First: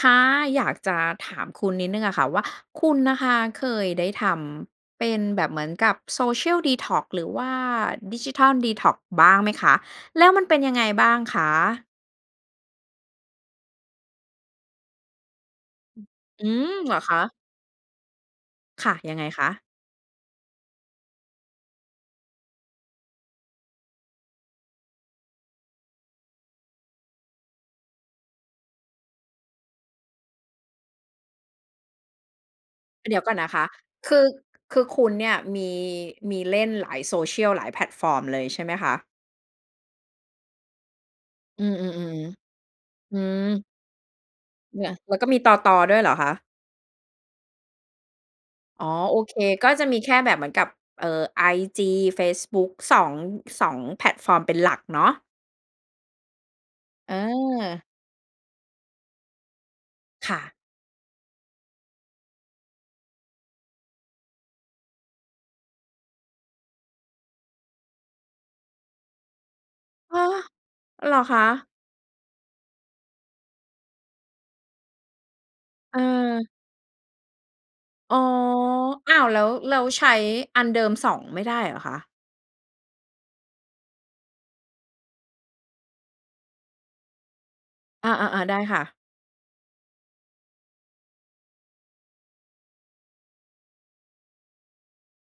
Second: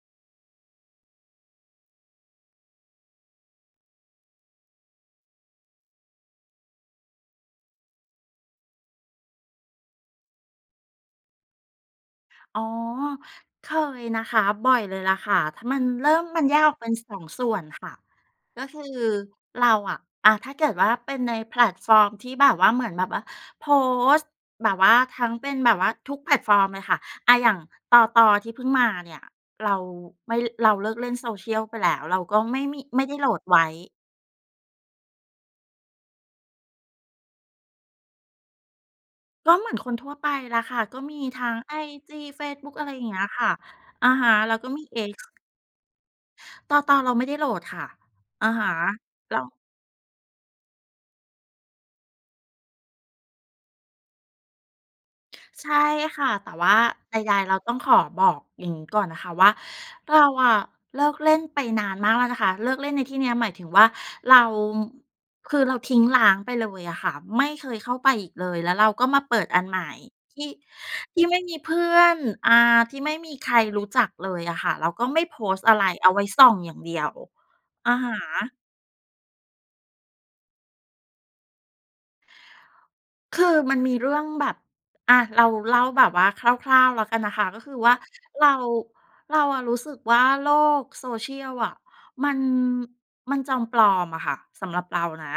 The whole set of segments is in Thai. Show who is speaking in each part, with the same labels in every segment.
Speaker 1: ค่ะ อยากจะถามคุณนิดหนึ่งอะค่ะว่า คุณนะคะ เคยได้ทำเป็นแบบเหมือนกับ Social Detox หรือว่าดิจิทัลดีท็อกซ์บ้างไหมคะ แล้วมันเป็นยังไงบ้างคะ?
Speaker 2: อ๋อ เคยนะคะ บ่อยเลยล่ะค่ะ ถ้ามันเริ่ม มั
Speaker 1: อ
Speaker 2: น
Speaker 1: ื
Speaker 2: แยก
Speaker 1: ม
Speaker 2: ออกเป็
Speaker 1: เ
Speaker 2: น
Speaker 1: หรอ
Speaker 2: ส
Speaker 1: ค
Speaker 2: อ
Speaker 1: ะ?
Speaker 2: ง ส่วนค่ะ ก็คือ
Speaker 1: ค่ะ ยังไงค
Speaker 2: เ
Speaker 1: ะ?
Speaker 2: ราอะ อะ ถ้าเกิดว่าเป็นในแพลตฟอร์มที่แบบว่า เหมือนแบบว่าโพสต์แบบว่าทั้งเป็นแบบว่าทุกแพลตฟอร์มเลยค่ะ อะ อย่าง ตต. ที่เพิ่งมาเนี่ย เราไม่ เราเลิกเล่น Social ไปแล้ว เราก็ไม่มี ไม่ไ
Speaker 1: เ
Speaker 2: ด
Speaker 1: ด
Speaker 2: ้
Speaker 1: ี๋ย
Speaker 2: โ
Speaker 1: ว
Speaker 2: หล
Speaker 1: ก่อน
Speaker 2: ด
Speaker 1: นะ
Speaker 2: ไ
Speaker 1: ค
Speaker 2: ว้
Speaker 1: ะ คือ คือคุณเนี่ยมี มีเล่นหลาย Social หลายแพลตฟอร์มเลยใช่ไหมคะ?
Speaker 2: ก็เหมือนคนทั่วไปแหละค่ะ ก็มีทั้ง
Speaker 1: อื
Speaker 2: ไอ
Speaker 1: ม
Speaker 2: จี เฟ
Speaker 1: ๆ
Speaker 2: ซบุ๊ก อะไรอย่างเ
Speaker 1: ๆ อ
Speaker 2: ง
Speaker 1: ื
Speaker 2: ี้ยค
Speaker 1: ม
Speaker 2: ่ะ อะฮะ แล้วก็ม
Speaker 1: เ
Speaker 2: ี
Speaker 1: นี่ย แล้
Speaker 2: X
Speaker 1: วก็มี ตต. ด้วยเหรอคะ?
Speaker 2: ตต. เราไม่ได้โหลดค่ะ อะฮะ
Speaker 1: อ๋อ โอเ
Speaker 2: เ
Speaker 1: ค
Speaker 2: รา
Speaker 1: ก็จะมีแค่แบบเหมือนกับ เอ่อ ไอจี เฟซบุ๊ก 2, 2 แพลตฟอร์มเป็นหลักเนาะ
Speaker 2: ใช่ค่ะ แต่ว่าใด ๆ เราต้อง
Speaker 1: อา
Speaker 2: ขอบอกอย่างงี้ก่อนนะคะว่า เรา
Speaker 1: ค่
Speaker 2: อ
Speaker 1: ะ
Speaker 2: ะเลิกเล่นไปนานมากแล้วนะคะ เลิกเล่นในที่นี้หมายถึงว่า เราคือเราทิ้งร้างไปเลยอะค่ะ ไม่เคยเข้าไปอีกเลย แล้วเราก็มาเปิดอันใหม่
Speaker 1: อ้อ
Speaker 2: ที่
Speaker 1: เหร
Speaker 2: ท
Speaker 1: อ
Speaker 2: ี่
Speaker 1: ค
Speaker 2: ไม่
Speaker 1: ะ?
Speaker 2: มีเพื่อน อา ที่ไม่มีใครรู้จักเลยอะค่ะ เราก็ไม่โพสต์อะไร
Speaker 1: เ
Speaker 2: เอาไว้ส
Speaker 1: ออ
Speaker 2: ่องอย่างเดียว อะฮ
Speaker 1: อ๋อ
Speaker 2: ะ
Speaker 1: อ้าว แล้ว แล้วใช้อันเดิมส่องไม่ได้เหรอคะ?
Speaker 2: คือมันมีเรื่องแบบ อะ เราเล่าแบบว่าคร่าว ๆ แล้วกันนะคะ ก็คือว่า
Speaker 1: อา
Speaker 2: เร
Speaker 1: ๆ ๆ ไ
Speaker 2: า
Speaker 1: ด้ค่ะ
Speaker 2: เราอะรู้สึกว่าโลก Social อะ มัน มันจอมปลอมอะค่ะ สำหรับเรานะ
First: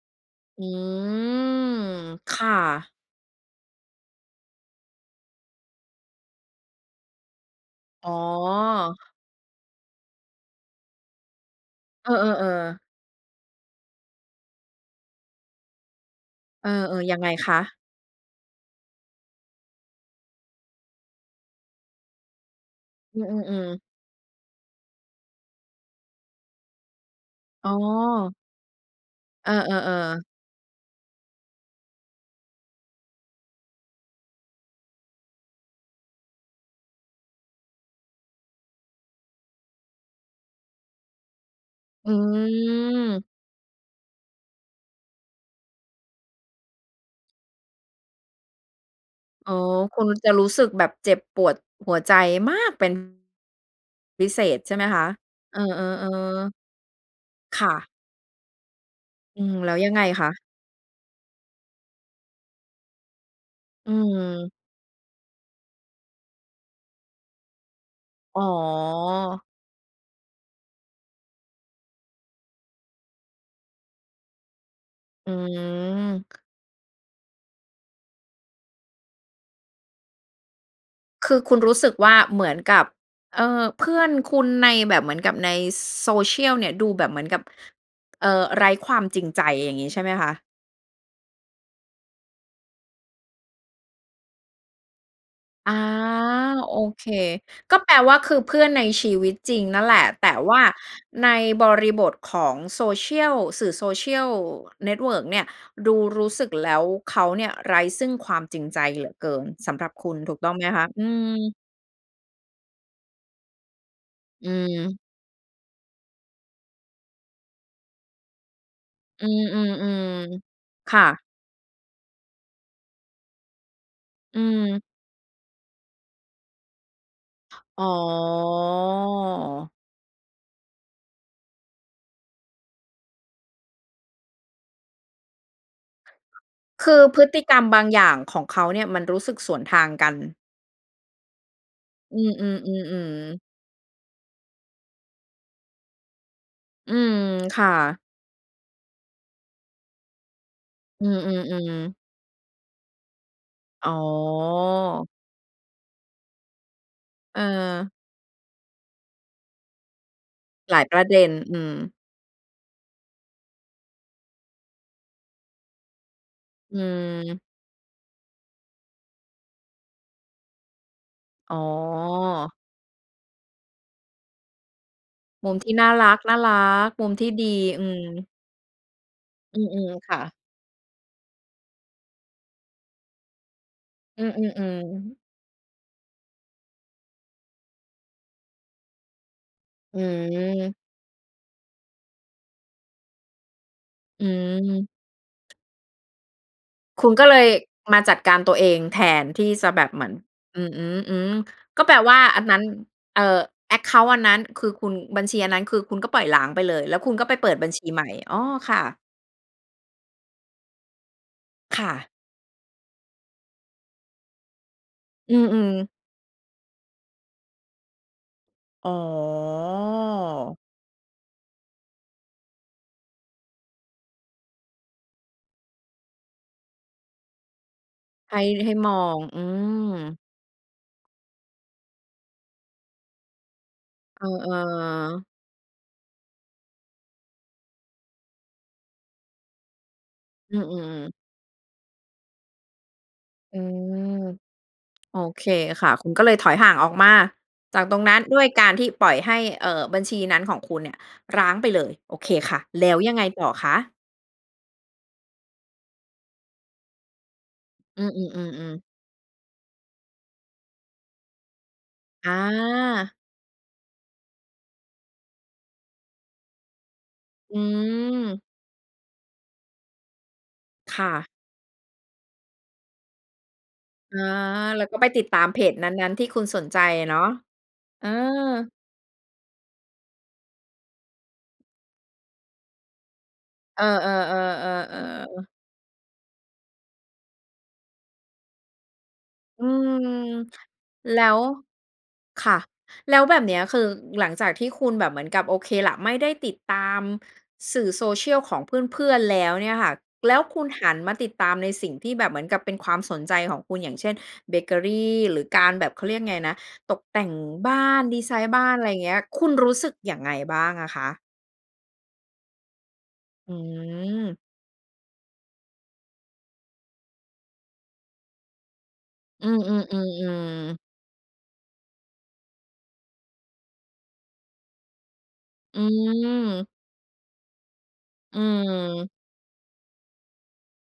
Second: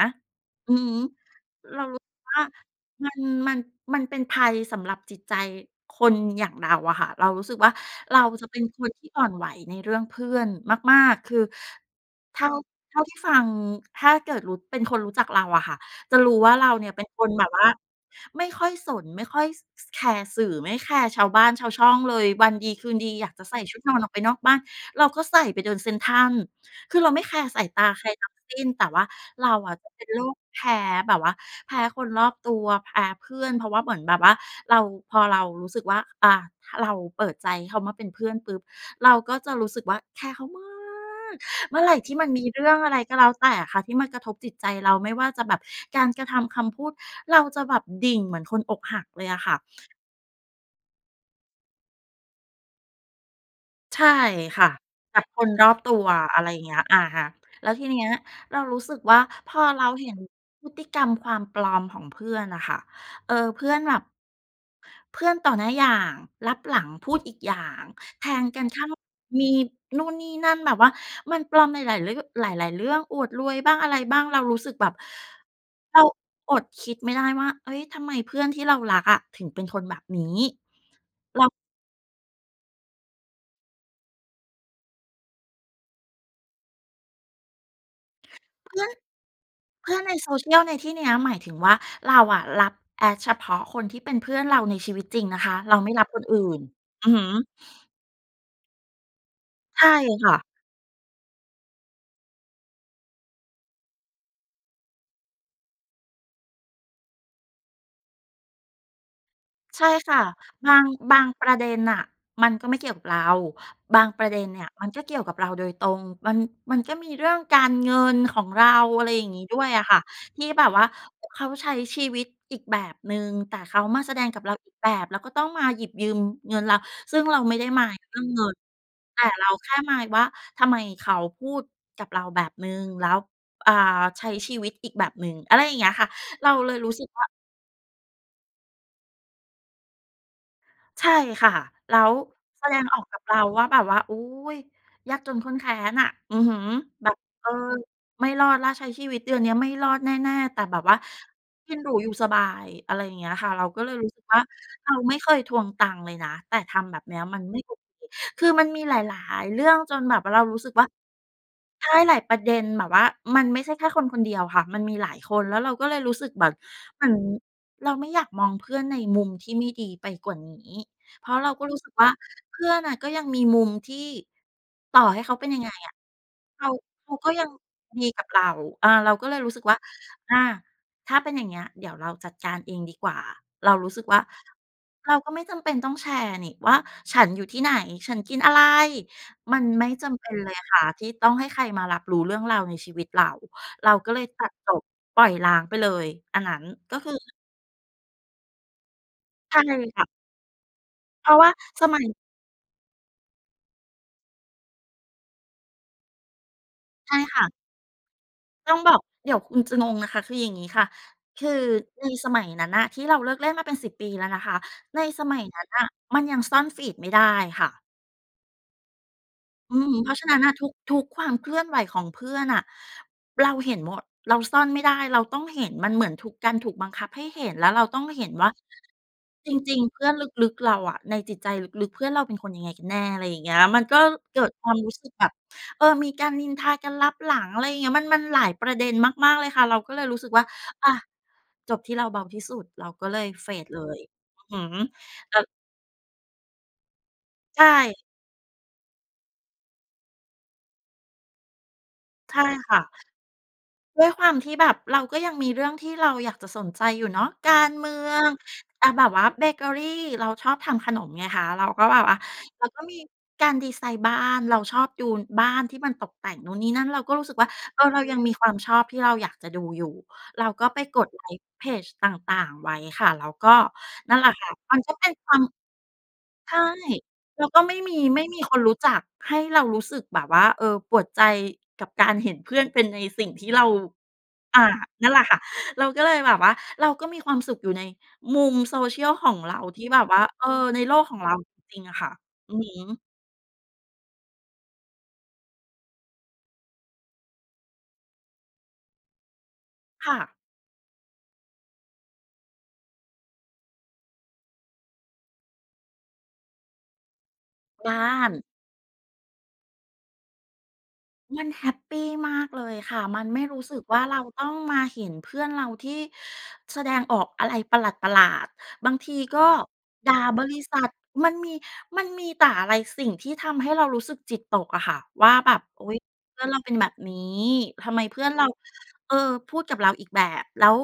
Speaker 1: อื
Speaker 2: อือฮึ
Speaker 1: ม
Speaker 2: เรารู้สึกว
Speaker 1: ค
Speaker 2: ่า
Speaker 1: ่ะ
Speaker 2: มัน มัน มันเป็นภัยสำหรับจิตใจคนอย่างเราอะค่ะ เรารู้สึกว่า
Speaker 1: อ๋อ
Speaker 2: เราจะเป็นคนที่อ่อนไหวในเรื่องเพื่อนมาก ๆ คือ
Speaker 1: เอ
Speaker 2: เท่
Speaker 1: อ
Speaker 2: า
Speaker 1: ๆ ๆ
Speaker 2: เท่าที่ฟัง ถ้าเกิดรู้ เป็นคนรู้จักเราอะค่ะ จะรู้ว่าเ
Speaker 1: เ
Speaker 2: ร
Speaker 1: อ
Speaker 2: าเนี่ย เป
Speaker 1: อ
Speaker 2: ็น
Speaker 1: ๆ ยั
Speaker 2: ค
Speaker 1: งไง
Speaker 2: นแบ
Speaker 1: ค
Speaker 2: บว่า
Speaker 1: ะ?
Speaker 2: ไม่ค่อยสน ไม่ค่อย ส แคร์สื่อ ไม่แคร์ชาวบ้านชาวช่องเลย วันดีคืนดี
Speaker 1: อื
Speaker 2: อยากจะใส่
Speaker 1: อ
Speaker 2: ช
Speaker 1: ๆ
Speaker 2: ุ
Speaker 1: ๆ
Speaker 2: ดนอนออกไปนอกบ้าน เราก็ใส่ไปเดินเซ็นทรัล คือเราไม่แคร์สา
Speaker 1: อ
Speaker 2: ย
Speaker 1: ๋
Speaker 2: ตาใครทั้
Speaker 1: อ
Speaker 2: งสิ้น แต่ว่าเ
Speaker 1: เ
Speaker 2: ร
Speaker 1: อ
Speaker 2: า
Speaker 1: อ
Speaker 2: อะจะเป็นโร
Speaker 1: ๆ ๆ
Speaker 2: คแพ้ แบบว่าแพ้คนรอบตัว แพ้เพื่อน เพราะว่าเหมือนแบบว่าเรา พอเรารู้สึกว่า อา ถ้าเราเปิดใจเขามาเป็นเพื่อนปุ๊บ เราก็จะรู้สึกว่าแคร์เขามาก เมื่อไหร่ท
Speaker 1: อ
Speaker 2: ี่มันมีเรื่องอะไรก็แล
Speaker 1: ืม
Speaker 2: ้วแต่อะค่ะ ที่มันกระทบจิตใจเราไม่ว่าจะแบบการกระทำ คำพูด เราจะแบบดิ่งเหมือนคนอกหักเลยอะค
Speaker 1: อ๋
Speaker 2: ่
Speaker 1: อ
Speaker 2: ะ
Speaker 1: คุณจะรู้สึกแบบเจ็บปวดหัวใจมาก เป็น
Speaker 2: ใช่
Speaker 1: พิเศ
Speaker 2: ค
Speaker 1: ษ
Speaker 2: ่ะ
Speaker 1: ใช่ไหมคะ?
Speaker 2: กับคน
Speaker 1: เออ
Speaker 2: รอบตัว อะไรเ
Speaker 1: ๆ
Speaker 2: งี้ย อะฮะ
Speaker 1: ๆ ค
Speaker 2: แล้
Speaker 1: ่
Speaker 2: วท
Speaker 1: ะ
Speaker 2: ีนี้เรารู้สึกว่า
Speaker 1: อื
Speaker 2: พ
Speaker 1: ม
Speaker 2: อ
Speaker 1: แล้ว
Speaker 2: เรา
Speaker 1: ยังไง
Speaker 2: เห็น
Speaker 1: คะ?
Speaker 2: พฤติกรรมความปลอมของเพื่อนน่ะค่ะ เออ เพื่อน
Speaker 1: อ
Speaker 2: แ
Speaker 1: ื
Speaker 2: บบ
Speaker 1: ม
Speaker 2: เพื่อนต่อหน้าอย่าง ลับหลังพูดอีกอย่าง แท
Speaker 1: อ๋
Speaker 2: งกันข้าง ม
Speaker 1: อ
Speaker 2: ีนู่นนี่นั่น แบบว่ามันปลอมในหลายเรื่อ หลาย ๆ เรื่อง อวดรวยบ้าง อะไรบ้าง เรารู้สึกแบบ
Speaker 1: อื
Speaker 2: เรา
Speaker 1: ม
Speaker 2: อดคิดไม่ได้ว่า เฮ้ย ทำไมเพื่อนที่เรารักอะ ถึงเป็นคนแบบนี้
Speaker 1: คื
Speaker 2: เร
Speaker 1: อ
Speaker 2: า
Speaker 1: คุณรู้สึกว่าเหมือนกับ เออ เพื่อนคุณในแบบ เหมือนกับใน Social เนี่ย ดูแบบเหมือนกับ เอ่อ ไร
Speaker 2: เ
Speaker 1: ้
Speaker 2: พื่อ
Speaker 1: ค
Speaker 2: น
Speaker 1: วามจริงใจอย่างน
Speaker 2: เ
Speaker 1: ี
Speaker 2: พ
Speaker 1: ้
Speaker 2: ื่
Speaker 1: ใช
Speaker 2: อน
Speaker 1: ่ไห
Speaker 2: ใ
Speaker 1: ม
Speaker 2: น
Speaker 1: ค
Speaker 2: โซ
Speaker 1: ะ?
Speaker 2: เชียลในที่เนี้ย หมายถึงว่า เราอะรับ Add เฉพาะคนที่เป็นเพื่อนเราในชีวิตจริงนะคะ
Speaker 1: อ
Speaker 2: เ
Speaker 1: า
Speaker 2: ราไม่รับคนอื่น
Speaker 1: โอเค
Speaker 2: อือฮึ
Speaker 1: ก็แปลว่าคือเพื่อนในชีวิตจริงน
Speaker 2: ใ
Speaker 1: ั
Speaker 2: ช
Speaker 1: ่น
Speaker 2: ่
Speaker 1: แหละ แ
Speaker 2: ค
Speaker 1: ต
Speaker 2: ่
Speaker 1: ่
Speaker 2: ะ
Speaker 1: ว่าในบริบทของ Social สื่อ Social Network เนี่ย ดูรู้สึกแล้วเขาเนี่ย ไร้ซึ่งความจริงใจเหลือเกินสำ
Speaker 2: ใช
Speaker 1: หร
Speaker 2: ่
Speaker 1: ับค
Speaker 2: ค
Speaker 1: ุ
Speaker 2: ่
Speaker 1: ณ
Speaker 2: ะ
Speaker 1: ถูกต้องไหม
Speaker 2: บา
Speaker 1: ค
Speaker 2: ง
Speaker 1: ะ? อื
Speaker 2: บางประ
Speaker 1: ม
Speaker 2: เด็นน่ะ มันก็ไม่เกี่ยวกับเรา บางประเด็
Speaker 1: อ
Speaker 2: น
Speaker 1: ื
Speaker 2: เนี่ย มันก
Speaker 1: ม
Speaker 2: ็เกี่ยวกับเราโดยตรง มัน มันก็มีเรื่องการเงินของเรา อะไรอย
Speaker 1: อ
Speaker 2: ่
Speaker 1: ื
Speaker 2: างนี้ด้วยอะค่ะ
Speaker 1: ม
Speaker 2: ที่แ
Speaker 1: ๆ
Speaker 2: บบว่า
Speaker 1: ๆ ค่ะ
Speaker 2: เขาใช้ชีวิตอีกแบบหนึ่ง แต่เขามาแสดง
Speaker 1: อ
Speaker 2: ก
Speaker 1: ื
Speaker 2: ับเราอีก
Speaker 1: ม
Speaker 2: แบบ แล้วก็ต้องมาหยิบยืมเงินเรา ซึ่งเราไม่ได้
Speaker 1: อ
Speaker 2: ม
Speaker 1: ๋
Speaker 2: ายด์เรื่องเงิน แต่เราแค
Speaker 1: อ
Speaker 2: ่มายด์ว่า ทำไมเขาพูดกับเราแบบหนึ่งแล้ว อ่า ใช้ชีวิตอีกแบบหนึ่ง อะไรอย่างเงี้ยค่ะ เราเลย
Speaker 1: ค
Speaker 2: รู้
Speaker 1: ื
Speaker 2: ส
Speaker 1: อ
Speaker 2: ึก
Speaker 1: พ
Speaker 2: ว่
Speaker 1: ฤ
Speaker 2: า
Speaker 1: ติกรรมบางอย่างของเขาเนี่ย มันรู้สึกสวนทางกัน
Speaker 2: ใช่ค่ะ แล้ว
Speaker 1: อือ
Speaker 2: แสดงออกกับ
Speaker 1: ๆ
Speaker 2: เร
Speaker 1: ๆ ๆ
Speaker 2: าว่า แบบว่า โอ๊ย ยากจนข้นแค้นน่ะ อือฮึ
Speaker 1: อื
Speaker 2: แบ
Speaker 1: ม
Speaker 2: บ เออ
Speaker 1: ค่ะ
Speaker 2: ไม่รอดแล้ว ใช้ชีวิตเดือนเนี้ยไม่รอดแน่ ๆ แต่แบบว่า
Speaker 1: อื
Speaker 2: กิน
Speaker 1: อ
Speaker 2: หรู
Speaker 1: ๆ ๆ
Speaker 2: อยู่สบาย อะไรอย่างเงี้ยค่ะ เราก็
Speaker 1: อ๋
Speaker 2: เล
Speaker 1: อ
Speaker 2: ยรู้สึกว่า เราไม่เคยทวงตังค์เลยนะ แต่ทำแบบเนี้ยมันไม่โอเค
Speaker 1: เออ
Speaker 2: คือมันมีหลาย ๆ เรื่องจนแบบว่าเรารู้สึก
Speaker 1: หล
Speaker 2: ว
Speaker 1: าย
Speaker 2: ่า
Speaker 1: ประเด็น อืม
Speaker 2: ใช่ หลายประเด็นแบบว่า มันไม่ใช่แค่คนคนเดียวค่ะ มันมีหลายคน แล้วเราก็เลยรู้สึกแบบ
Speaker 1: อื
Speaker 2: เหมือน
Speaker 1: อ
Speaker 2: เราไม่อยากมองเพื่อนในมุมที่ไม่ดีไปกว่านี้ เพราะเรา
Speaker 1: อ๋
Speaker 2: ก็รู้สึกว่า เ
Speaker 1: อ
Speaker 2: พื่อนน่ะก็ยังมีมุมที่ ต่อให้เขาเป
Speaker 1: ม
Speaker 2: ็น
Speaker 1: ุม
Speaker 2: ยัง
Speaker 1: ท
Speaker 2: ไง
Speaker 1: ี่น่
Speaker 2: อ
Speaker 1: า
Speaker 2: ะ
Speaker 1: รัก
Speaker 2: เขา
Speaker 1: ๆ ม
Speaker 2: เ
Speaker 1: ุ
Speaker 2: ข
Speaker 1: ม
Speaker 2: า
Speaker 1: ท
Speaker 2: ก
Speaker 1: ี
Speaker 2: ็
Speaker 1: ่
Speaker 2: ย
Speaker 1: ด
Speaker 2: ั
Speaker 1: ี
Speaker 2: ง
Speaker 1: อื
Speaker 2: ดีกั
Speaker 1: ม
Speaker 2: บเรา อา เราก็เลยรู้
Speaker 1: อ
Speaker 2: ส
Speaker 1: ื
Speaker 2: ึกว่า
Speaker 1: ม ๆ ค่
Speaker 2: อ
Speaker 1: ะ
Speaker 2: า ถ้าเป็นอย่างเงี้ยเดี๋ยวเราจัดการเองดีกว่า เรารู้สึกว่า
Speaker 1: อือ
Speaker 2: เ
Speaker 1: ๆ
Speaker 2: ร
Speaker 1: ๆ
Speaker 2: าก็ไม่จำเป็นต้องแชร์นี่ว่า ฉันอยู่ที่ไหน ฉันกินอะไร มันไม่
Speaker 1: อ
Speaker 2: จำเป็นเลยค
Speaker 1: ืม
Speaker 2: ่ะที่ต้องให้ใครมารับรู้เรื่องราวในชีวิตเรา เราก็เล
Speaker 1: อื
Speaker 2: ยตัดจบ
Speaker 1: ม
Speaker 2: ปล่อยร้างไปเลย อันนั้นก็
Speaker 1: ค
Speaker 2: ค
Speaker 1: ุ
Speaker 2: ื
Speaker 1: ณ
Speaker 2: อ
Speaker 1: ก็เลย มาจัดการตัวเอง แทนที่
Speaker 2: ใช่
Speaker 1: จะแบบ
Speaker 2: ค
Speaker 1: เห
Speaker 2: ่
Speaker 1: ม
Speaker 2: ะ
Speaker 1: ือน อื
Speaker 2: เพ
Speaker 1: อ
Speaker 2: ราะว่า
Speaker 1: ๆ ๆ ก็
Speaker 2: ส
Speaker 1: แปล
Speaker 2: มัย
Speaker 1: ว่าอันนั้น เอ่อ แอ็กเคานต์ อันนั้นคือคุณ บัญชีอันนั้นคือคุณก็ปล่อยร้างไปเลย แล้วค
Speaker 2: ใช
Speaker 1: ุณ
Speaker 2: ่
Speaker 1: ก็ไป
Speaker 2: ค่
Speaker 1: เ
Speaker 2: ะ
Speaker 1: ปิดบัญชีใหม่ อ๋อ
Speaker 2: ต
Speaker 1: ค
Speaker 2: ้อ
Speaker 1: ่
Speaker 2: งบอ
Speaker 1: ะ
Speaker 2: ก เดี๋ยวคุณจะงงนะคะ คืออย่างงี้ค่ะ คือ
Speaker 1: ค่
Speaker 2: ใ
Speaker 1: ะ
Speaker 2: นสมัยนั้นน่ะที่เราเลิกเล่นมาเป็น 10 ปีแล้วนะคะ ในส
Speaker 1: อ
Speaker 2: ม
Speaker 1: ื
Speaker 2: ัยนั้น
Speaker 1: อ
Speaker 2: น่ะ
Speaker 1: ๆ
Speaker 2: มันยังซ่อน feed ไม่ได้ค่ะ
Speaker 1: อ๋
Speaker 2: อืม เพราะฉะนั้นน่ะ
Speaker 1: อ
Speaker 2: ทุก ๆ ความเคลื่อนไหวของเพื่อนน่ะ เราเห็นหมด เราซ่อนไม่ได้ เราต้องเห็น มันเหมือนถูก การถูกบังคับให้เห็น แล้วเราต้องเห็น
Speaker 1: ให้
Speaker 2: ว่า
Speaker 1: ให้มอง อื
Speaker 2: จริง ๆ เพื่อน
Speaker 1: ม
Speaker 2: ลึก ๆ เราอะ ในจิตใจลึก ๆ เพื่อนเราเป็นคนยังไงกันแน่ อะไรอย่างเงี้ย มันก็
Speaker 1: เอ
Speaker 2: เกิดความรู้สึกแบ
Speaker 1: อ ๆ
Speaker 2: บ เออ มีการนินทากันลับหลัง อะไรอย่างเงี้ย มัน มันหลายประเด็นมาก ๆ เลยค่ะ เราก็เลยรู้สึกว่า
Speaker 1: อื
Speaker 2: "อะ
Speaker 1: ม ๆ
Speaker 2: จบที่เราเบาที่สุด" เราก็เลย เฟ
Speaker 1: อื
Speaker 2: ด เลย
Speaker 1: ม
Speaker 2: อือฮึ
Speaker 1: โอ
Speaker 2: ก็
Speaker 1: เคค่ะ คุณก็เลยถอยห่างออกมา
Speaker 2: ใช
Speaker 1: จากต
Speaker 2: ่
Speaker 1: รงนั้น ด้วยการที่ปล่อยให้ เอ่อ บัญชีนั้นของคุณเนี่ย ร้างไปเลย โอเค
Speaker 2: ใช่
Speaker 1: ค่ะ
Speaker 2: ค่
Speaker 1: แ
Speaker 2: ะ
Speaker 1: ล้วยังไงต่อคะ?
Speaker 2: ด้วยความที่แบบเราก็ยังมีเรื่องที่เราอยากจะสนใจอยู่เนาะ การเมื
Speaker 1: อื
Speaker 2: อ
Speaker 1: ม
Speaker 2: ง
Speaker 1: ๆ ๆ ๆ
Speaker 2: อะ แบบว่าเบเกอรี เราชอบทำขนมไงคะ เราก็แบบว่า
Speaker 1: อ
Speaker 2: แล้วก็มี
Speaker 1: า
Speaker 2: การดิไซน์บ้าน เราชอบดู อ บ้านที่มันตกแต่งนู่นนี่นั่น เราก็รู้สึกว่า
Speaker 1: อ
Speaker 2: เออ เรายังมี
Speaker 1: ืม
Speaker 2: ความชอบที่เราอยากจะดูอยู่ เราก็ไป
Speaker 1: ค
Speaker 2: ก
Speaker 1: ่
Speaker 2: ดไล
Speaker 1: ะ
Speaker 2: ก์เพจต่าง ๆ ไว้ค่ะ แล้วก็ นั
Speaker 1: อ
Speaker 2: ่น
Speaker 1: า
Speaker 2: แหละค่ะ มั
Speaker 1: แ
Speaker 2: น
Speaker 1: ล้ว
Speaker 2: ก็
Speaker 1: ก็
Speaker 2: เ
Speaker 1: ไ
Speaker 2: ป
Speaker 1: ป
Speaker 2: ็น
Speaker 1: ติ
Speaker 2: ค
Speaker 1: ด
Speaker 2: ว
Speaker 1: ต
Speaker 2: า
Speaker 1: า
Speaker 2: ม
Speaker 1: มเพจนั้น ๆ ที่คุณ
Speaker 2: ใช
Speaker 1: ส
Speaker 2: ่
Speaker 1: นใจอะเนาะ
Speaker 2: แล้วก็ไม่มี
Speaker 1: เออ
Speaker 2: ไม่มีคนรู้จักให้เรารู้สึกแบบว่า เออ ปวดใจ กับการเห็นเพื่อนเป็นในสิ่งที่เรา
Speaker 1: เออ
Speaker 2: อ่า นั่นแหละ
Speaker 1: ๆ
Speaker 2: ค่ะ
Speaker 1: ๆ ๆ ๆ
Speaker 2: เราก็เลยแบบว่าเราก็มีความสุขอยู่ในมุม social ของเรา
Speaker 1: อื
Speaker 2: ที่แ
Speaker 1: ม
Speaker 2: บบว่า เออ ในโลกข
Speaker 1: แ
Speaker 2: อ
Speaker 1: ล
Speaker 2: ง
Speaker 1: ้
Speaker 2: เรา
Speaker 1: ว
Speaker 2: จริง ๆ อะค่ะ
Speaker 1: ค
Speaker 2: อ
Speaker 1: ่
Speaker 2: ือ
Speaker 1: ะ
Speaker 2: ฮึ
Speaker 1: แล้วแบบเนี้ย คือหลังจากที่คุณแบบเหมือนกับ โอเคล่ะ ไม่ได้ติดตามสื่อ Social ของเพื่อน ๆ แล้วเนี่ยค่ะ
Speaker 2: ค่
Speaker 1: แล
Speaker 2: ะ
Speaker 1: ้วคุณหันมาติดตามในสิ่งที่แบบเหมือนกับเป็นความสนใจของคุณ อย่างเช่น เบเกอรี หรือการแบบ เขาเรียกไงนะ ตกแต่งบ้า
Speaker 2: บ้า
Speaker 1: น ดิไซ
Speaker 2: น
Speaker 1: น์บ้าน ไรเงี้ย คุณรู้สึกอย่างไงบ้างอะคะ?
Speaker 2: มันแฮปปีมากเลยค่ะ มันไม่
Speaker 1: อื
Speaker 2: รู้สึกว่า เรา
Speaker 1: ม
Speaker 2: ต้องมาเห็นเพื่อนเราที่แสดงออกอะไรประหลาด ๆ บางทีก็
Speaker 1: อืม
Speaker 2: ด่าบริ
Speaker 1: ๆ
Speaker 2: ษ
Speaker 1: ๆ ๆ
Speaker 2: ัท มันมี มันมีแต่อะไร สิ่งที่ทำให้เรารู้สึกจิตตกอะค่ะว่า แบบ
Speaker 1: อ
Speaker 2: "โ
Speaker 1: ื
Speaker 2: อ๊ย เพื่อนเรา
Speaker 1: ม
Speaker 2: เป็นแบบนี้ ทำไมเพื่อน
Speaker 1: อื
Speaker 2: เรา
Speaker 1: ม
Speaker 2: เออ พูดกับเราอีกแบบ แล้ว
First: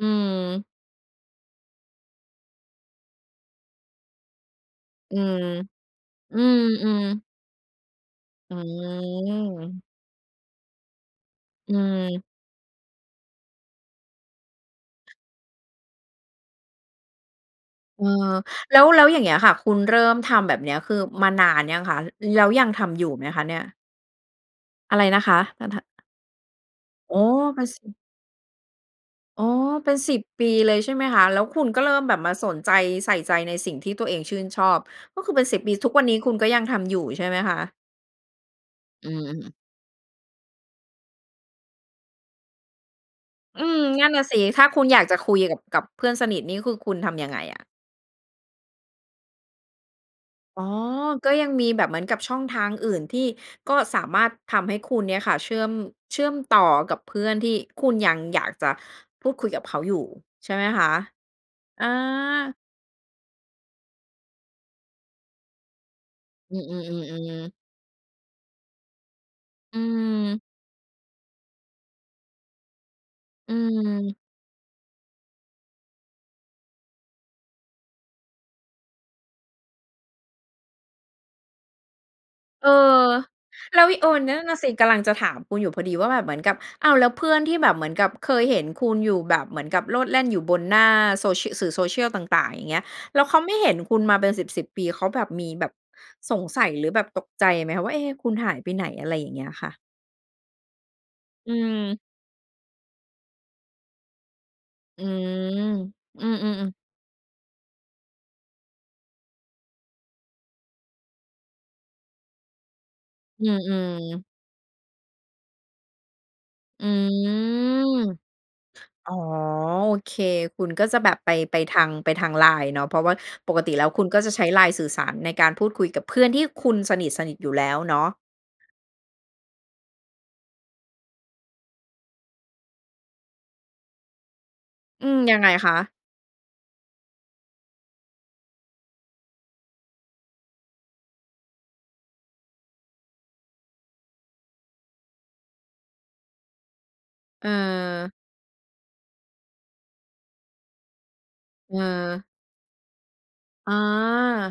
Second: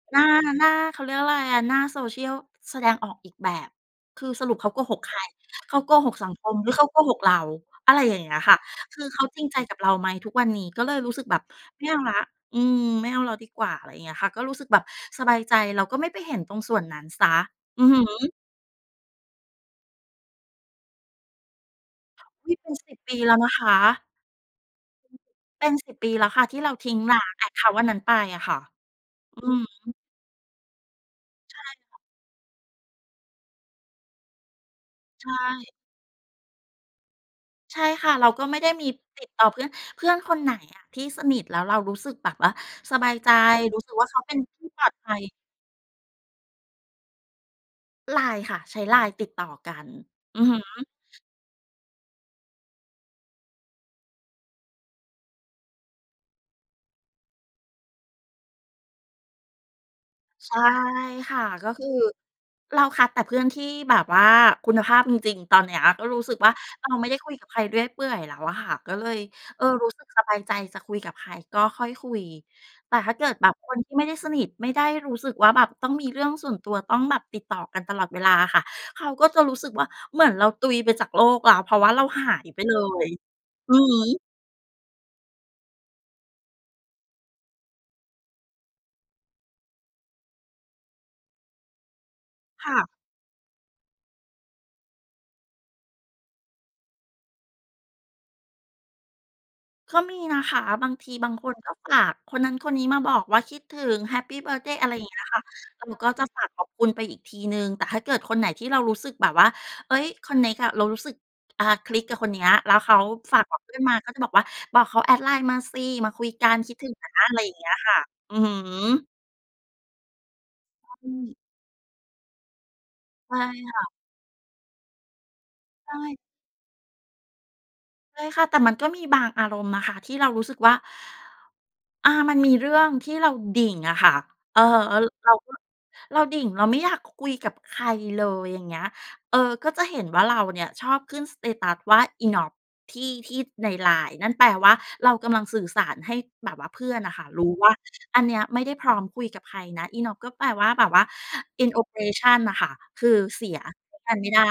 Speaker 1: อื
Speaker 2: หน้า หน
Speaker 1: ม
Speaker 2: ้า เขาเรียกว่าไรอะ หน้า Social แสดงออกอีกแบบ คือสรุป ขาโกหกใ
Speaker 1: อ
Speaker 2: ค
Speaker 1: ื
Speaker 2: ร?
Speaker 1: ม
Speaker 2: เขาโกหกสัง
Speaker 1: อื
Speaker 2: คม หรือเขาโก
Speaker 1: ม
Speaker 2: หก
Speaker 1: ๆ
Speaker 2: เรา?" อะไรอย่างเงี้ยค
Speaker 1: อ
Speaker 2: ่
Speaker 1: ื
Speaker 2: ะ คือเขาจริงใจกับ
Speaker 1: ม
Speaker 2: เราไหมทุกวันนี้ ก็เลยรู้สึกแบบ
Speaker 1: อื
Speaker 2: "ไม่เอาแล้ว
Speaker 1: ม
Speaker 2: อืม ไม่เอาแล้วดีกว่า" อะไรเงี้ยค่ะ ก็รู้สึกแบบสบายใจ เราก็ไม่ไปเห็นตรงส่วนนั้นเสีย อือฮ
Speaker 1: เออ
Speaker 2: ึ
Speaker 1: แล้ว แล้วอย่างเงี้ยค่ะ คุณเริ่มทำแบบเนี้ย คือ มานานยังคะ? อ แล้ว
Speaker 2: นี่
Speaker 1: ย
Speaker 2: เ
Speaker 1: ั
Speaker 2: ป็
Speaker 1: ง
Speaker 2: น
Speaker 1: ท
Speaker 2: ส
Speaker 1: ำ
Speaker 2: ิ
Speaker 1: e
Speaker 2: บ
Speaker 1: อยู่
Speaker 2: ปี
Speaker 1: ไหม
Speaker 2: แล้ว
Speaker 1: คะ
Speaker 2: น
Speaker 1: เ
Speaker 2: ะ
Speaker 1: นี่
Speaker 2: ค
Speaker 1: ย?
Speaker 2: ะ
Speaker 1: อะไรนะคะ?
Speaker 2: เ
Speaker 1: ท
Speaker 2: ป็น
Speaker 1: ท
Speaker 2: 10 ปีแล้วค่ะ ที่เราทิ้ง
Speaker 1: อ
Speaker 2: ร
Speaker 1: ๋
Speaker 2: ้
Speaker 1: อ
Speaker 2: าง แอ็ก
Speaker 1: เ
Speaker 2: เ
Speaker 1: ป
Speaker 2: ค
Speaker 1: ็น
Speaker 2: านต์
Speaker 1: ส
Speaker 2: อัน
Speaker 1: ิ
Speaker 2: นั
Speaker 1: บ
Speaker 2: ้นไปอะค่ะ อื
Speaker 1: อ๋อ
Speaker 2: อฮ
Speaker 1: เป็
Speaker 2: ึ
Speaker 1: น 10 ปีเลย ใช่ไหมคะ แล้ว
Speaker 2: ใช
Speaker 1: คุ
Speaker 2: ่
Speaker 1: ณก็เริ
Speaker 2: ค
Speaker 1: ่
Speaker 2: ่ะ
Speaker 1: มแบบมาสนใจ ใส่ใจในสิ่งที่ตัวเองชื่นชอบ ก็
Speaker 2: ใช
Speaker 1: คือเป็น 10
Speaker 2: ่
Speaker 1: ปี ทุกวันนี้คุณก็ยังทำอยู่ใช่ไหมคะ?
Speaker 2: ใช่ค่ะ เราก็ไม่ได้มี
Speaker 1: อื
Speaker 2: ติดต
Speaker 1: อ
Speaker 2: ่อ
Speaker 1: ๆ ๆ
Speaker 2: เพื่อน เพื่อนคนไหนอะที่สนิท แล้วเรารู้สึกแบบว่าสบายใจ
Speaker 1: อื
Speaker 2: รู
Speaker 1: ม
Speaker 2: ้สึกว
Speaker 1: น
Speaker 2: ่
Speaker 1: ั
Speaker 2: า
Speaker 1: ่น
Speaker 2: เข
Speaker 1: น
Speaker 2: า
Speaker 1: ่ะ
Speaker 2: เป
Speaker 1: ส
Speaker 2: ็
Speaker 1: ิ
Speaker 2: น
Speaker 1: ถ
Speaker 2: ท
Speaker 1: ้
Speaker 2: ี
Speaker 1: า
Speaker 2: ่
Speaker 1: ค
Speaker 2: ป
Speaker 1: ุ
Speaker 2: ล
Speaker 1: ณ
Speaker 2: อด
Speaker 1: อยาก
Speaker 2: ภ
Speaker 1: จ
Speaker 2: ั
Speaker 1: ะ
Speaker 2: ย
Speaker 1: คุยกับ กับเพื่อนสนิทนี่ คือคุณทำยังไงอะ?
Speaker 2: ไลน์ค่ะ ใช้ไลน์ติดต่อกัน อือฮึ
Speaker 1: อ๋อ ก็ยังมีแบบเหมือนกับช่องทางอื่น ที่ก็สามารถทำให้คุณเนี่ยค่ะเชื่อม เชื่อมต่อกับเพื่อนที่คุณยังอยากจะพูดคุยกับเขาอยู่ใ
Speaker 2: ใ
Speaker 1: ช
Speaker 2: ช
Speaker 1: ่
Speaker 2: ่
Speaker 1: ไหมคะ?
Speaker 2: ค่ะ ก็ค
Speaker 1: อ
Speaker 2: ื
Speaker 1: า
Speaker 2: อ เราคัดแต่เพื่อนที่แบบว่าคุณภาพจริง ๆ ตอนเนี้ยก็รู้สึกว่า
Speaker 1: อือ
Speaker 2: เราไม่ได้คุยก
Speaker 1: ๆ
Speaker 2: ั
Speaker 1: ๆ
Speaker 2: บ
Speaker 1: ๆ
Speaker 2: ใครเรื่อยเปื่อยแล้วอะค่ะ ก็เลย เออ
Speaker 1: อื
Speaker 2: รู้สึกสบ
Speaker 1: ม
Speaker 2: ายใจ จะคุยกับใครก็ค่อยคุย แต่ถ้าเกิดแบ
Speaker 1: อ
Speaker 2: บคนที่ไม่ได้
Speaker 1: ืม
Speaker 2: สนิท ไม่ได้รู้สึกว่าแบบต้องมีเรื่องส่วนตัว ต้องแบบติดต่อกันตลอดเวลาอะค่ะ เขาก็จะรู้สึกว่า เหมือนเราตุยไปจากโลกแล้ว เพราะว่าเราหาย ไป
Speaker 1: เออ
Speaker 2: เลย อื
Speaker 1: แล
Speaker 2: อ
Speaker 1: ้ว
Speaker 2: ฮ
Speaker 1: อี โอ
Speaker 2: ึ
Speaker 1: น นั่นน่ะสิ กำลังจะถามคุณอยู่พอดีว่า แบบเหมือนกับ อ้าว แล้วเพื่อนที่แบบเหมือนกับเคยเห็นคุณอยู่ แบบเหมือนกับโลดแล่นอยู่บนหน้าโซชี่ สื่อ social ต่าง ๆ อย
Speaker 2: ค
Speaker 1: ่างเ
Speaker 2: ่
Speaker 1: งี้ย
Speaker 2: ะ
Speaker 1: แล้วเขาไม่เห็นคุณมาเป็นสิบ ๆ ปี เขาแบบมีแบบสงสัยหรือแบบตกใจไหมคะว่า เอ๊ คุณหายไปไหน? อะไรอย่างเงี้ยค่ะ
Speaker 2: ก็มีนะคะ บางทีบางค
Speaker 1: อื
Speaker 2: นก็ฝ
Speaker 1: ม
Speaker 2: ากคนนั้นคนนี้มาบอกว่า คิดถึง แฮปปีเบิร์ทเดย์ อะไร
Speaker 1: อ
Speaker 2: อ
Speaker 1: ื
Speaker 2: ย่างเงี้ยค่ะ
Speaker 1: ม
Speaker 2: เราก็
Speaker 1: อ
Speaker 2: จ
Speaker 1: ื
Speaker 2: ะฝาก
Speaker 1: อ
Speaker 2: ขอบ
Speaker 1: ๆ ๆ
Speaker 2: คุณไปอีกทีหนึ่ง แต่ถ้าเกิดคนไหนที่เรารู้สึกแบบว่า เฮ้ย คอนเน็กอะ เรารู้สึก อ่า คลิกกับคนเนี้ย แล้วเขาฝา
Speaker 1: อ
Speaker 2: ก
Speaker 1: ื
Speaker 2: บอ
Speaker 1: ม
Speaker 2: กเพื่อนมา ก็จะ
Speaker 1: ๆ
Speaker 2: บอกว่า "บอกเขาแอดไลน์มาสิ มาคุยกัน คิด
Speaker 1: อ
Speaker 2: ถ
Speaker 1: ื
Speaker 2: ึงนะ"
Speaker 1: ม
Speaker 2: อะไรอย่างเงี้ยค่ะ อือฮึ
Speaker 1: อ๋อ โอเค คุณก็จะ
Speaker 2: อ
Speaker 1: แบ
Speaker 2: ื
Speaker 1: บไป
Speaker 2: ม
Speaker 1: ไปทาง ไปทางไลน์เนาะ เพราะว่า
Speaker 2: ใช่
Speaker 1: ปกติ
Speaker 2: ค
Speaker 1: แ
Speaker 2: ่
Speaker 1: ล้
Speaker 2: ะ
Speaker 1: วคุณก็จะใช้ไลน์สื่อสาร ในการพูดคุ
Speaker 2: ใ
Speaker 1: ย
Speaker 2: ช
Speaker 1: กับเพ
Speaker 2: ่
Speaker 1: ื่อนที่คุณสนิท ๆ อยู่แล้วเนาะ
Speaker 2: ใช่ค่ะ แต่มันก็มีบางอารมณ์นะคะที่เรารู้สึกว่า อ่า มันมีเรื่องที่เราดิ่งอะค่ะ อือฮึ เอ่อ
Speaker 1: อืม
Speaker 2: เร
Speaker 1: ย
Speaker 2: า
Speaker 1: ังไง
Speaker 2: ก็
Speaker 1: คะ?
Speaker 2: เราดิ่ง เราไม่อยากคุยกับใครเลย อย่างเงี้ย เอ่อ ก็จะเห็นว่า เราเนี่ยชอบขึ้น สเตตัส ว่า INOP ที่ ที่ในไลน์นั่นแปลว่า เรากำลังสื่อสารให้แบบว่าเพื่อนน่ะค่ะรู
Speaker 1: เ
Speaker 2: ้ว่า
Speaker 1: ออ
Speaker 2: อันเนี้ยไม่ได้พร้อมคุยกับใครนะ INOP ก็แปลว่าแบบว่า inoperative
Speaker 1: เออ
Speaker 2: อ น่ะค่ะ คือเสีย
Speaker 1: อ๋อ
Speaker 2: ใช้งานไม่ได้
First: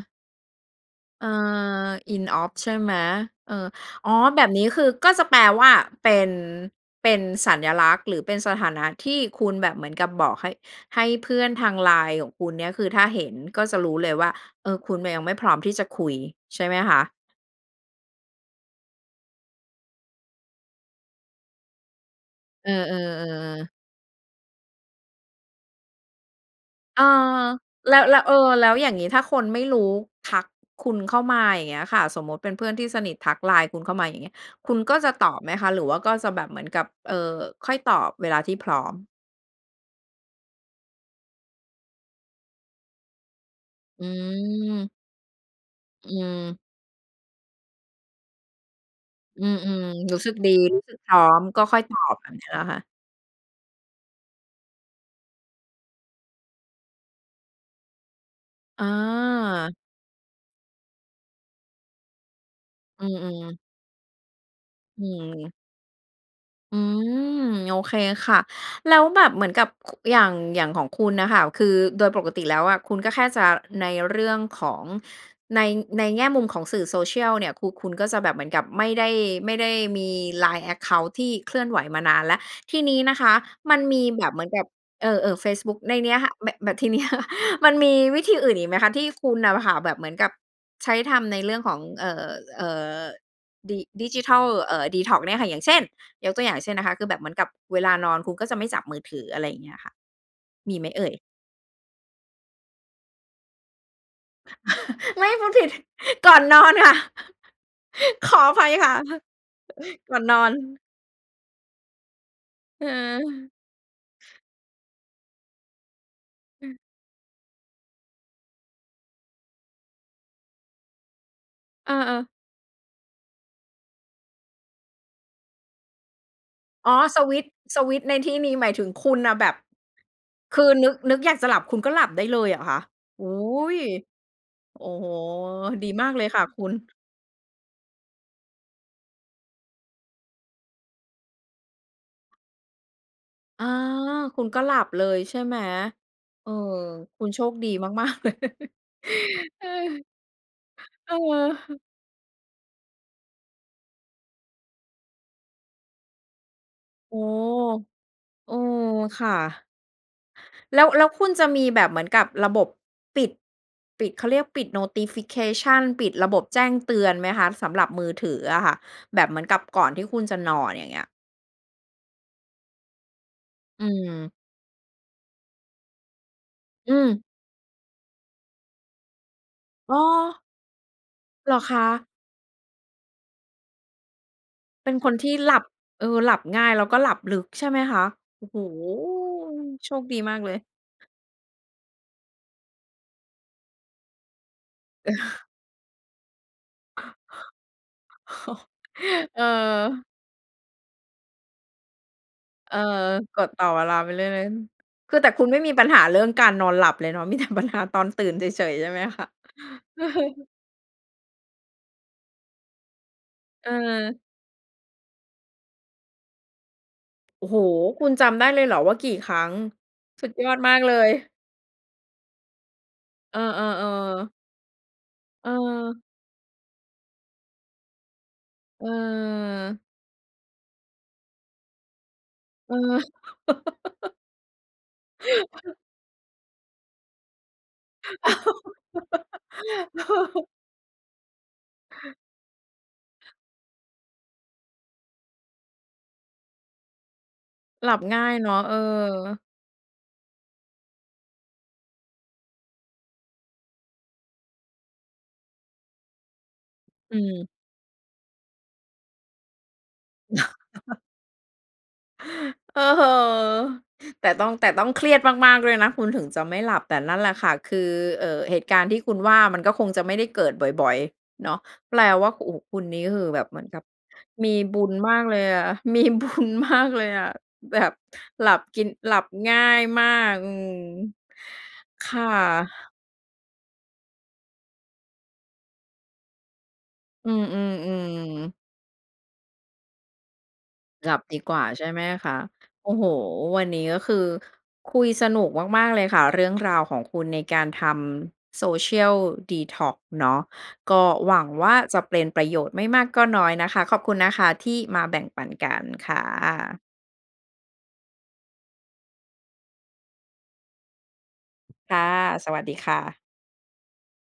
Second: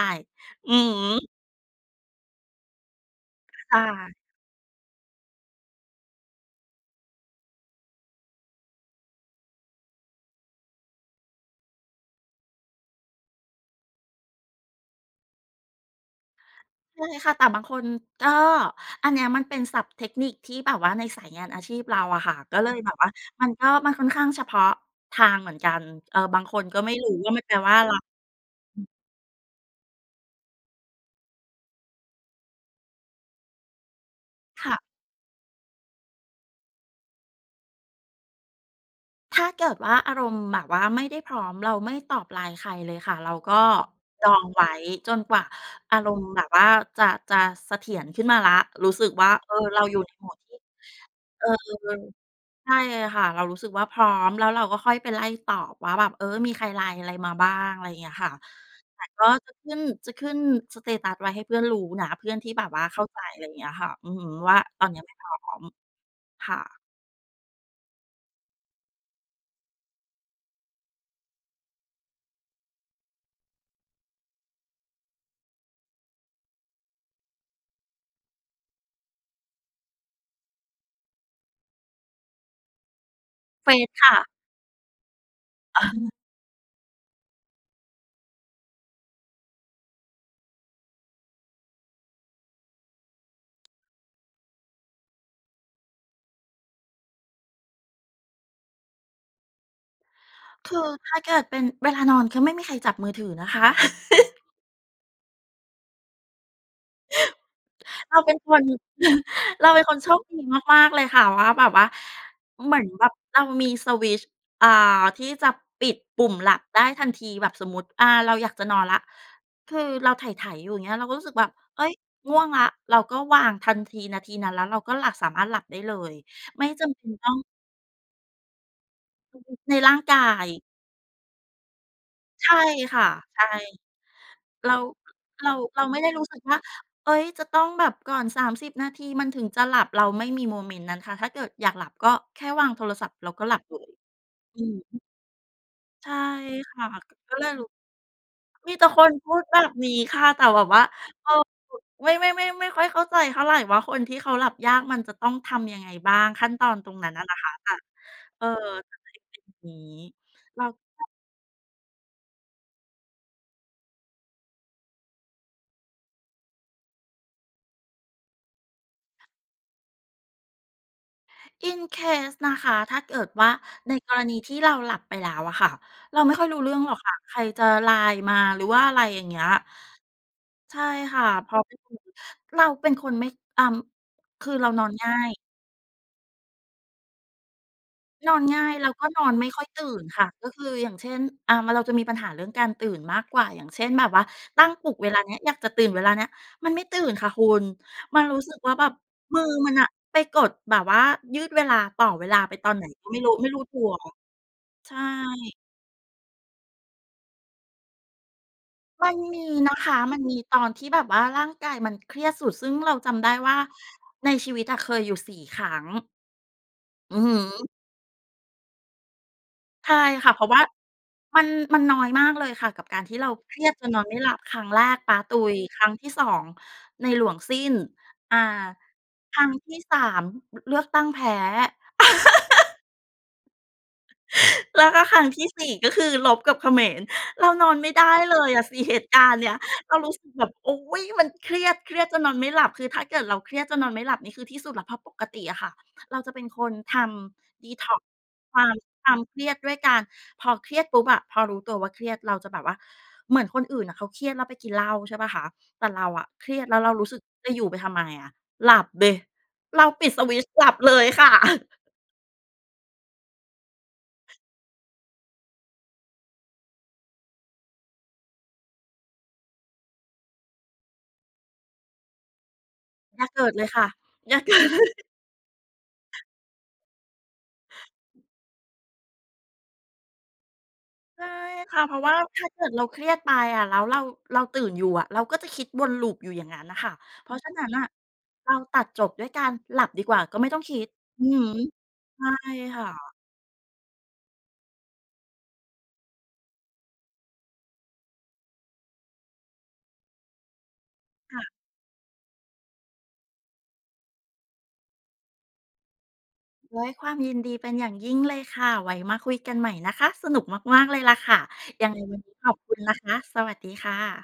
Speaker 2: อือฮ
Speaker 1: เ
Speaker 2: ึ
Speaker 1: ออ INOP ใช่ไหม? เอ่อ
Speaker 2: ค่
Speaker 1: อ๋อ
Speaker 2: ะ
Speaker 1: แบบนี้คือก็จะแปลว่า เป็น เป็นสัญลักษณ์หรือเป็นสถานะที่คุณแบบเหมือนกับบอกให้ ให้เพื่อนทางไลน์ของคุณเนี่ย คือถ้าเห็นก็จะรู้เลยว่า เออ คุณน่ะยังไม่พร้อมที่จะคุยใช่ไหมค
Speaker 2: ใช่
Speaker 1: ะ?
Speaker 2: ค่ะ แต่บางคนก็ อันเนี้ยมันเป็นศัพท์เทคนิคที่แบบว่าในสายงานอาชีพเราอะค่ะ ก็เ
Speaker 1: เ
Speaker 2: ล
Speaker 1: ออ
Speaker 2: ยแบบว่ามันก
Speaker 1: ๆ
Speaker 2: ็
Speaker 1: ๆ ๆ
Speaker 2: มันค่อนข้างเฉพาะทางเหมือนกัน เอ่อ บางคนก็ไม่
Speaker 1: เออ
Speaker 2: รู้ว่า มันแปลว่าอะไร
Speaker 1: แล้ว แล้ว เออ แล้ว
Speaker 2: อื
Speaker 1: อ
Speaker 2: ม
Speaker 1: ย่างงี้ถ้าคนไม่รู้ทักคุณเข้ามา อย่างเงี้ยค่ะ สมมติเป็นเพื่อนที่สนิททักไลน์คุณเข้ามา อย่างเงี้ย
Speaker 2: ค
Speaker 1: ค
Speaker 2: ่
Speaker 1: ุ
Speaker 2: ะ
Speaker 1: ณก็จะตอบไหมคะ? หรือว่าก็จะแบบเหมือนกับ เอ่อ ค่อยตอบเวลาที่พร้อม
Speaker 2: ถ้าเกิดว่าอารมณ์แบบว่าไม่ได้พร้อม เราไม่ตอบ LINE ใครเลยค่ะ เราก็
Speaker 1: อ
Speaker 2: ดองไว้
Speaker 1: ืม
Speaker 2: จนกว่าอา
Speaker 1: อ
Speaker 2: ร
Speaker 1: ื
Speaker 2: มณ์แบบ
Speaker 1: ม
Speaker 2: ว่าจะ จะเสถียรขึ้นมาแล้ว รู้สึกว่า
Speaker 1: อื
Speaker 2: เออ เรา
Speaker 1: ม
Speaker 2: อยู่ใน
Speaker 1: ๆ รู้
Speaker 2: โหม
Speaker 1: สึก
Speaker 2: ด
Speaker 1: ด
Speaker 2: ท
Speaker 1: ี
Speaker 2: ี่
Speaker 1: รู้สึกพร้อ
Speaker 2: เ
Speaker 1: ม
Speaker 2: ออ
Speaker 1: ก็ค่อยตอบแบบเนี้ยเหรอ
Speaker 2: ใช
Speaker 1: ค
Speaker 2: ่
Speaker 1: ะ?
Speaker 2: ค่ะ เรารู้สึกว่าพร้อมแล้วเราก็ค่อยไปไล่ตอบว่าแบบ เออ มีใคร LINE อะไรมาบ้าง อะไรอย่างเงี้ยค่ะ
Speaker 1: อ
Speaker 2: แต่ก็จะขึ
Speaker 1: า
Speaker 2: ้น จะขึ้น สเตตัส ไว้ให้เพื่อนรู้นะ เพื่อนที่แบบว่าเข
Speaker 1: อ
Speaker 2: ้
Speaker 1: ื
Speaker 2: าใจ อะไรอย่
Speaker 1: ม
Speaker 2: า
Speaker 1: ๆ
Speaker 2: งเงี้ยค่ะ อือฮึ ว่าตอนเนี
Speaker 1: อ
Speaker 2: ้
Speaker 1: ื
Speaker 2: ยไม่พร้
Speaker 1: ม
Speaker 2: อม ค่
Speaker 1: อ
Speaker 2: ะ
Speaker 1: ืม โอเคค่ะ แล้วแบบเหมือนกับ ค อย่าง อย่างของคุณน่ะค่ะ คือโดยปกติแล้วอะ คุณก็แค่จะ ในเรื่องของใน ในแง่มุมของสื่อ Social เนี่ย คือคุณก็จะแบบเหมือนกับไม่ได้ ไม่ได้มี LINE แอ็กเคานต์ ที่เคลื่อนไหวมานานแล้ว ที่นี้นะคะ
Speaker 2: เฟ
Speaker 1: มัน
Speaker 2: ซ
Speaker 1: มี
Speaker 2: ค่
Speaker 1: แ
Speaker 2: ะ
Speaker 1: บบเหมือนแบบ เออ เออ เฟซบุ๊ก
Speaker 2: อะ
Speaker 1: ในนี้ค่ะ แบบ แบบ ทีเนี้ย มันมีวิธีอื่นอีกไหมคะ ที่คุณน่ะค่ะ แบบเหมือนกับ ใช้ทำในเรื่องของ เอ่อ เอ่อ ดิ ดิจิทัล เอ่อ ดีท็อกซ์ เนี่ยค่ะ อย่างเช่น ยกตัวอย่าง เช่น นะคะ คือแบบเหมือนกับเวลานอนคุณก็จะไม่จับมือถือ อะไรอย่างเงี้ยค่ะ
Speaker 2: ค
Speaker 1: มี
Speaker 2: ื
Speaker 1: ไห
Speaker 2: อ
Speaker 1: มเอ
Speaker 2: ถ
Speaker 1: ่ย?
Speaker 2: ้าเกิดเป็นเวลานอน ก็ไม่มีใครจับมือถือนะคะ
Speaker 1: ไม่ พูดผิด ก่อนนอนค่ะ
Speaker 2: เราเป
Speaker 1: ข
Speaker 2: ็น
Speaker 1: อ
Speaker 2: ค
Speaker 1: อภ
Speaker 2: น
Speaker 1: ัยค่ะ
Speaker 2: เราเป็นคนโช
Speaker 1: ก่อ
Speaker 2: ค
Speaker 1: นน
Speaker 2: ดี
Speaker 1: อน
Speaker 2: มาก ๆ เลยค่ะ ว่าแบบว่าเหมือ
Speaker 1: เ
Speaker 2: นแบบเรา
Speaker 1: ออ
Speaker 2: มีสวิตช์ อ่า ที่จะปิดปุ่มหลับ
Speaker 1: อื
Speaker 2: ไ
Speaker 1: ม
Speaker 2: ด้ทันทีแบบสมมติ อ่า เราอยากจะนอนละ คือเราไถ ๆ อยู่ อย่างเงี้ย เราก็รู้สึกแบบ เฮ้
Speaker 1: เอ
Speaker 2: ย
Speaker 1: อ ๆ
Speaker 2: ง่วงละ เราก็วางทันที นาทีนั้นแล้วเราก็หลับ สามารถหลับได้เลย ไม่จ
Speaker 1: อ๋
Speaker 2: ำ
Speaker 1: อ
Speaker 2: เป็น
Speaker 1: ส
Speaker 2: ต้อ
Speaker 1: ว
Speaker 2: ง
Speaker 1: ิตช์ สวิตช์ในที่นี้หมายถึงคุณน่ะแบบ
Speaker 2: ในร่างกาย
Speaker 1: คือนึก นึกอยากจะหลับคุณก็หลับได้เล
Speaker 2: ใช
Speaker 1: ยเ
Speaker 2: ่
Speaker 1: หรอคะ?
Speaker 2: ค่ะ
Speaker 1: โอ้
Speaker 2: ใช่ เรา
Speaker 1: โอ้โฮ
Speaker 2: เรา เรา
Speaker 1: ดี
Speaker 2: ไม่ไ
Speaker 1: ม
Speaker 2: ด้
Speaker 1: าก
Speaker 2: ร
Speaker 1: เ
Speaker 2: ู
Speaker 1: ล
Speaker 2: ้
Speaker 1: ย
Speaker 2: สึ
Speaker 1: ค
Speaker 2: ก
Speaker 1: ่ะ
Speaker 2: ว่า
Speaker 1: คุณ
Speaker 2: เฮ้ย จะต้องแบบก่อน 30 นาทีมันถึงจะหลับเราไม่มีโมเมนต์นั้นค่ะ ถ้าเกิดอยากหลับก็แค่วางโทรศัพท์เราก็หลั
Speaker 1: อ
Speaker 2: บ
Speaker 1: า
Speaker 2: เลย
Speaker 1: คุณ
Speaker 2: อ
Speaker 1: ก
Speaker 2: ื
Speaker 1: ็ห
Speaker 2: อ
Speaker 1: ลับ
Speaker 2: ฮึ
Speaker 1: เลยใช่ไหม?
Speaker 2: ใช่
Speaker 1: เออ
Speaker 2: ค่ะ
Speaker 1: คุณ
Speaker 2: ก็
Speaker 1: โช
Speaker 2: เลย
Speaker 1: คดี มาก ๆ เลย
Speaker 2: มีแต่คนพูดแบบนี้ค่ะ แต่แบบว่า
Speaker 1: เอ
Speaker 2: เอ่อ
Speaker 1: อ
Speaker 2: ไม่ ไม่ ไม่ ไม่ค่อยเข้าใจเท่าไร ว่าคนที่เขาหลับยากมันจะต้องทำยังไงบ้าง ขั้นตอนตรงนั้
Speaker 1: โ
Speaker 2: น
Speaker 1: อ้
Speaker 2: อะน
Speaker 1: โ
Speaker 2: ่ะค่ะ แต่ เออ
Speaker 1: ฮ โอ้ ค่ะ
Speaker 2: เรา
Speaker 1: แล้ว แล้วคุณจะมีแบบเหมือนกับระบบปิด ปิด เขาเรียกปิด Notification ปิดระบบแจ้งเตือนไหมคะ? สำหรับมือถืออะค่ะ แบบเหมือนกับก่อนที่คุณจะนอนอย่างเงี้ย
Speaker 2: In case นะคะ ถ้าเกิดว่า
Speaker 1: อื
Speaker 2: ในกรณ
Speaker 1: ม
Speaker 2: ีที่เราหลับไปแล้วอะค่ะ เราไม่ค่อยรู้เรื่องห
Speaker 1: อ
Speaker 2: ร
Speaker 1: ื
Speaker 2: อกค่ะ
Speaker 1: ม
Speaker 2: ใครจะ LINE มา หรือว่า อะไรอย่างเงี้ย
Speaker 1: อ๋อ
Speaker 2: ใช่ค่ะ เ
Speaker 1: เ
Speaker 2: พ
Speaker 1: ห
Speaker 2: ร
Speaker 1: ร
Speaker 2: า
Speaker 1: อ
Speaker 2: ะ
Speaker 1: คะ?
Speaker 2: เราเป็นคนไม่ อ่า คือเรานอ
Speaker 1: เป
Speaker 2: น
Speaker 1: ็น
Speaker 2: ง
Speaker 1: ค
Speaker 2: ่า
Speaker 1: นที
Speaker 2: ย
Speaker 1: ่หลับ เออ หลับง่ายแล้วก็หลับลึกใช่ไหมคะ?
Speaker 2: นอ
Speaker 1: โ
Speaker 2: น
Speaker 1: อ้โ
Speaker 2: ง
Speaker 1: ฮ
Speaker 2: ่ายแล้วก็นอนไม่ค่อยตื่
Speaker 1: โช
Speaker 2: น
Speaker 1: คดี
Speaker 2: ค่ะ
Speaker 1: มาก
Speaker 2: ก็
Speaker 1: เล
Speaker 2: ค
Speaker 1: ย
Speaker 2: ือ อย่างเช่น อ่า มาเราจะมีปัญหาเรื่องการตื่นมากกว่า อย่างเช่น แบบว่าตั้งปลุกเ
Speaker 1: เ
Speaker 2: วลา
Speaker 1: อ
Speaker 2: เนี้ย
Speaker 1: อ
Speaker 2: อยากจะตื่นเวลาเนี้ยมันไม่ตื่นค่ะคุณ มันรู้สึกว่าแบบมื
Speaker 1: เ
Speaker 2: อมันน่ะ
Speaker 1: ออ
Speaker 2: ไปกดแบบว่ายืดเวลา ต่อเวลาไปตอ
Speaker 1: เอ
Speaker 2: น
Speaker 1: อ
Speaker 2: ไหนก็ไม่รู้
Speaker 1: ก
Speaker 2: ไม่
Speaker 1: ด
Speaker 2: รู
Speaker 1: ต
Speaker 2: ้
Speaker 1: ่อ
Speaker 2: ตั
Speaker 1: เว
Speaker 2: ว
Speaker 1: ลาไปเรื่อย
Speaker 2: ใช่
Speaker 1: ๆ คือแต่คุณไม่มีปัญหาเรื่องการนอนหลับเลยเนาะ มีแต่ปัญหา ตอนตื่นเฉย ๆ ใช่ไหม
Speaker 2: มัน
Speaker 1: คะ?
Speaker 2: มีนะคะ
Speaker 1: เออ
Speaker 2: มันมีตอนที่แบบว่าร่างกายมันเครียดสุด ซึ่งเราจำได้ว่า
Speaker 1: เออ
Speaker 2: ในชีวิตอะเคยอยู่ 4 ครั้ง อือฮ
Speaker 1: โอ้โฮ
Speaker 2: ึ
Speaker 1: คุณจำได้เลยเหรอว่ากี่ครั้ง
Speaker 2: ใช่
Speaker 1: ส
Speaker 2: ค
Speaker 1: ุ
Speaker 2: ่ะ
Speaker 1: ด
Speaker 2: เพร
Speaker 1: ย
Speaker 2: าะ
Speaker 1: อ
Speaker 2: ว
Speaker 1: ด
Speaker 2: ่า
Speaker 1: มากเลย
Speaker 2: มัน มันน้อยมากเลยค่ะ กับการที่เรา
Speaker 1: เอ
Speaker 2: เครียดจนนอนไ
Speaker 1: อ
Speaker 2: ม่ห
Speaker 1: ๆ
Speaker 2: ล
Speaker 1: ๆ
Speaker 2: ับ ครั้งแรกป๊าตุ
Speaker 1: เ
Speaker 2: ย ครั้ง
Speaker 1: ออ
Speaker 2: ที่ 2 ในหลวงสิ้น อ่า
Speaker 1: เ
Speaker 2: ครั้งที
Speaker 1: ออ
Speaker 2: ่ 3 เลือกตั้งแพ้
Speaker 1: เออ
Speaker 2: แล้วก็ครั้งที่ 4 ก็คือรบกับเขมร เรานอนไม่ได้เลยอะสิเหตุการณ์เนี้ย เรารู้สึกแบบ อุ๊ย มันเครียด เครียดจนนอนไม่หลับ คือถ้าเกิดเราเครียดจนนอนไม่หลับนี่คือที่สุดแล้ว เพราะปกติอะค่ะ เราจะเป็นคนทำ
Speaker 1: หลั
Speaker 2: detox
Speaker 1: บง่ายเนา
Speaker 2: ค
Speaker 1: ะ
Speaker 2: วา
Speaker 1: เอ
Speaker 2: ม
Speaker 1: อ
Speaker 2: ความเครียดด้วยการ พอเครียดปุ๊บอะ พอรู้ตัวว่าเครียดเราจะแบบว่าเหมือนคนอื่นน่ะเขาเครียดแล้วไปกินเหล้า ใช่เปล่าคะ แต่เราอะเครียดแล้วเรารู้
Speaker 1: อ
Speaker 2: สึก
Speaker 1: ืม
Speaker 2: จะอยู่ไปทำไมอะ หลับดิ เราปิดสวิตช์หลับเลยค่ะ
Speaker 1: เออ แต่ต้อง แต่ต้องเครียดมาก ๆ ด้วยนะ คุณถึงจะไม่หลับ แต่นั่นแหละค่ะ คือ เอ่อ เหตุการณ์ที่คุณว่ามันก็คงจะไม่ได้เกิดบ่อย ๆ เนาะ แปลว่า โอ้โฮ คุณนี่ค
Speaker 2: อย่
Speaker 1: ือ
Speaker 2: าเ
Speaker 1: แบ
Speaker 2: ก
Speaker 1: บ
Speaker 2: ิด
Speaker 1: เห
Speaker 2: เ
Speaker 1: ม
Speaker 2: ล
Speaker 1: ือน
Speaker 2: ย
Speaker 1: ก
Speaker 2: ค
Speaker 1: ั
Speaker 2: ่
Speaker 1: บ
Speaker 2: ะ อย่า
Speaker 1: ม
Speaker 2: เก
Speaker 1: ี
Speaker 2: ิ
Speaker 1: บุญ
Speaker 2: ด
Speaker 1: มากเลยอะ มีบุญ มากเลยอะ แบบหลับกิน หลับง่ายมาก อืม
Speaker 2: ใช่ค่ะ เพราะ
Speaker 1: ค
Speaker 2: ว่า
Speaker 1: ่ะ
Speaker 2: ถ้าเกิดเราเครียดไปอะแล้วเรา เราตื่นอยู่อะ เราก็จะคิดวน Loop อยู่อย่างนั้นน่ะค่ะ เพ
Speaker 1: อื
Speaker 2: ราะฉะนั้นน่ะ
Speaker 1: ม
Speaker 2: เรา
Speaker 1: ๆ ๆ
Speaker 2: ตัดจบด้วยการหลับดีกว่าก็ไม่ต้องคิด
Speaker 1: หลั
Speaker 2: อ
Speaker 1: บ
Speaker 2: ือ
Speaker 1: ด
Speaker 2: ฮ
Speaker 1: ีกว่
Speaker 2: ึ
Speaker 1: าใช่ไหม
Speaker 2: ใช
Speaker 1: ค
Speaker 2: ่
Speaker 1: ะ
Speaker 2: ค่
Speaker 1: โอ้โฮ
Speaker 2: ะ
Speaker 1: วันนี้ก็คือคุยสนุกมาก ๆ เลยค่ะ เรื่องราวของคุณในการทำ social detox เนาะ ก็หว
Speaker 2: ค่
Speaker 1: ั
Speaker 2: ะ
Speaker 1: งว่าจะเป็นประโยชน์ไม่มากก็น้อยนะคะ ขอบคุณนะคะที่มาแบ่งปันกันค่ะ
Speaker 2: ด้วยความยินดีเป็นอย่างยิ่งเลยค่ะ ไว้มาคุยกันใหม่นะคะ สนุกมาก ๆ เลยล่ะค่ะ ยัง
Speaker 1: ค
Speaker 2: ไง
Speaker 1: ่ะ
Speaker 2: วันนี้ข
Speaker 1: ส
Speaker 2: อบ
Speaker 1: วัส
Speaker 2: ค
Speaker 1: ด
Speaker 2: ุ
Speaker 1: ี
Speaker 2: ณ
Speaker 1: ค
Speaker 2: นะ
Speaker 1: ่
Speaker 2: คะ
Speaker 1: ะ
Speaker 2: สวัสดีค่ะ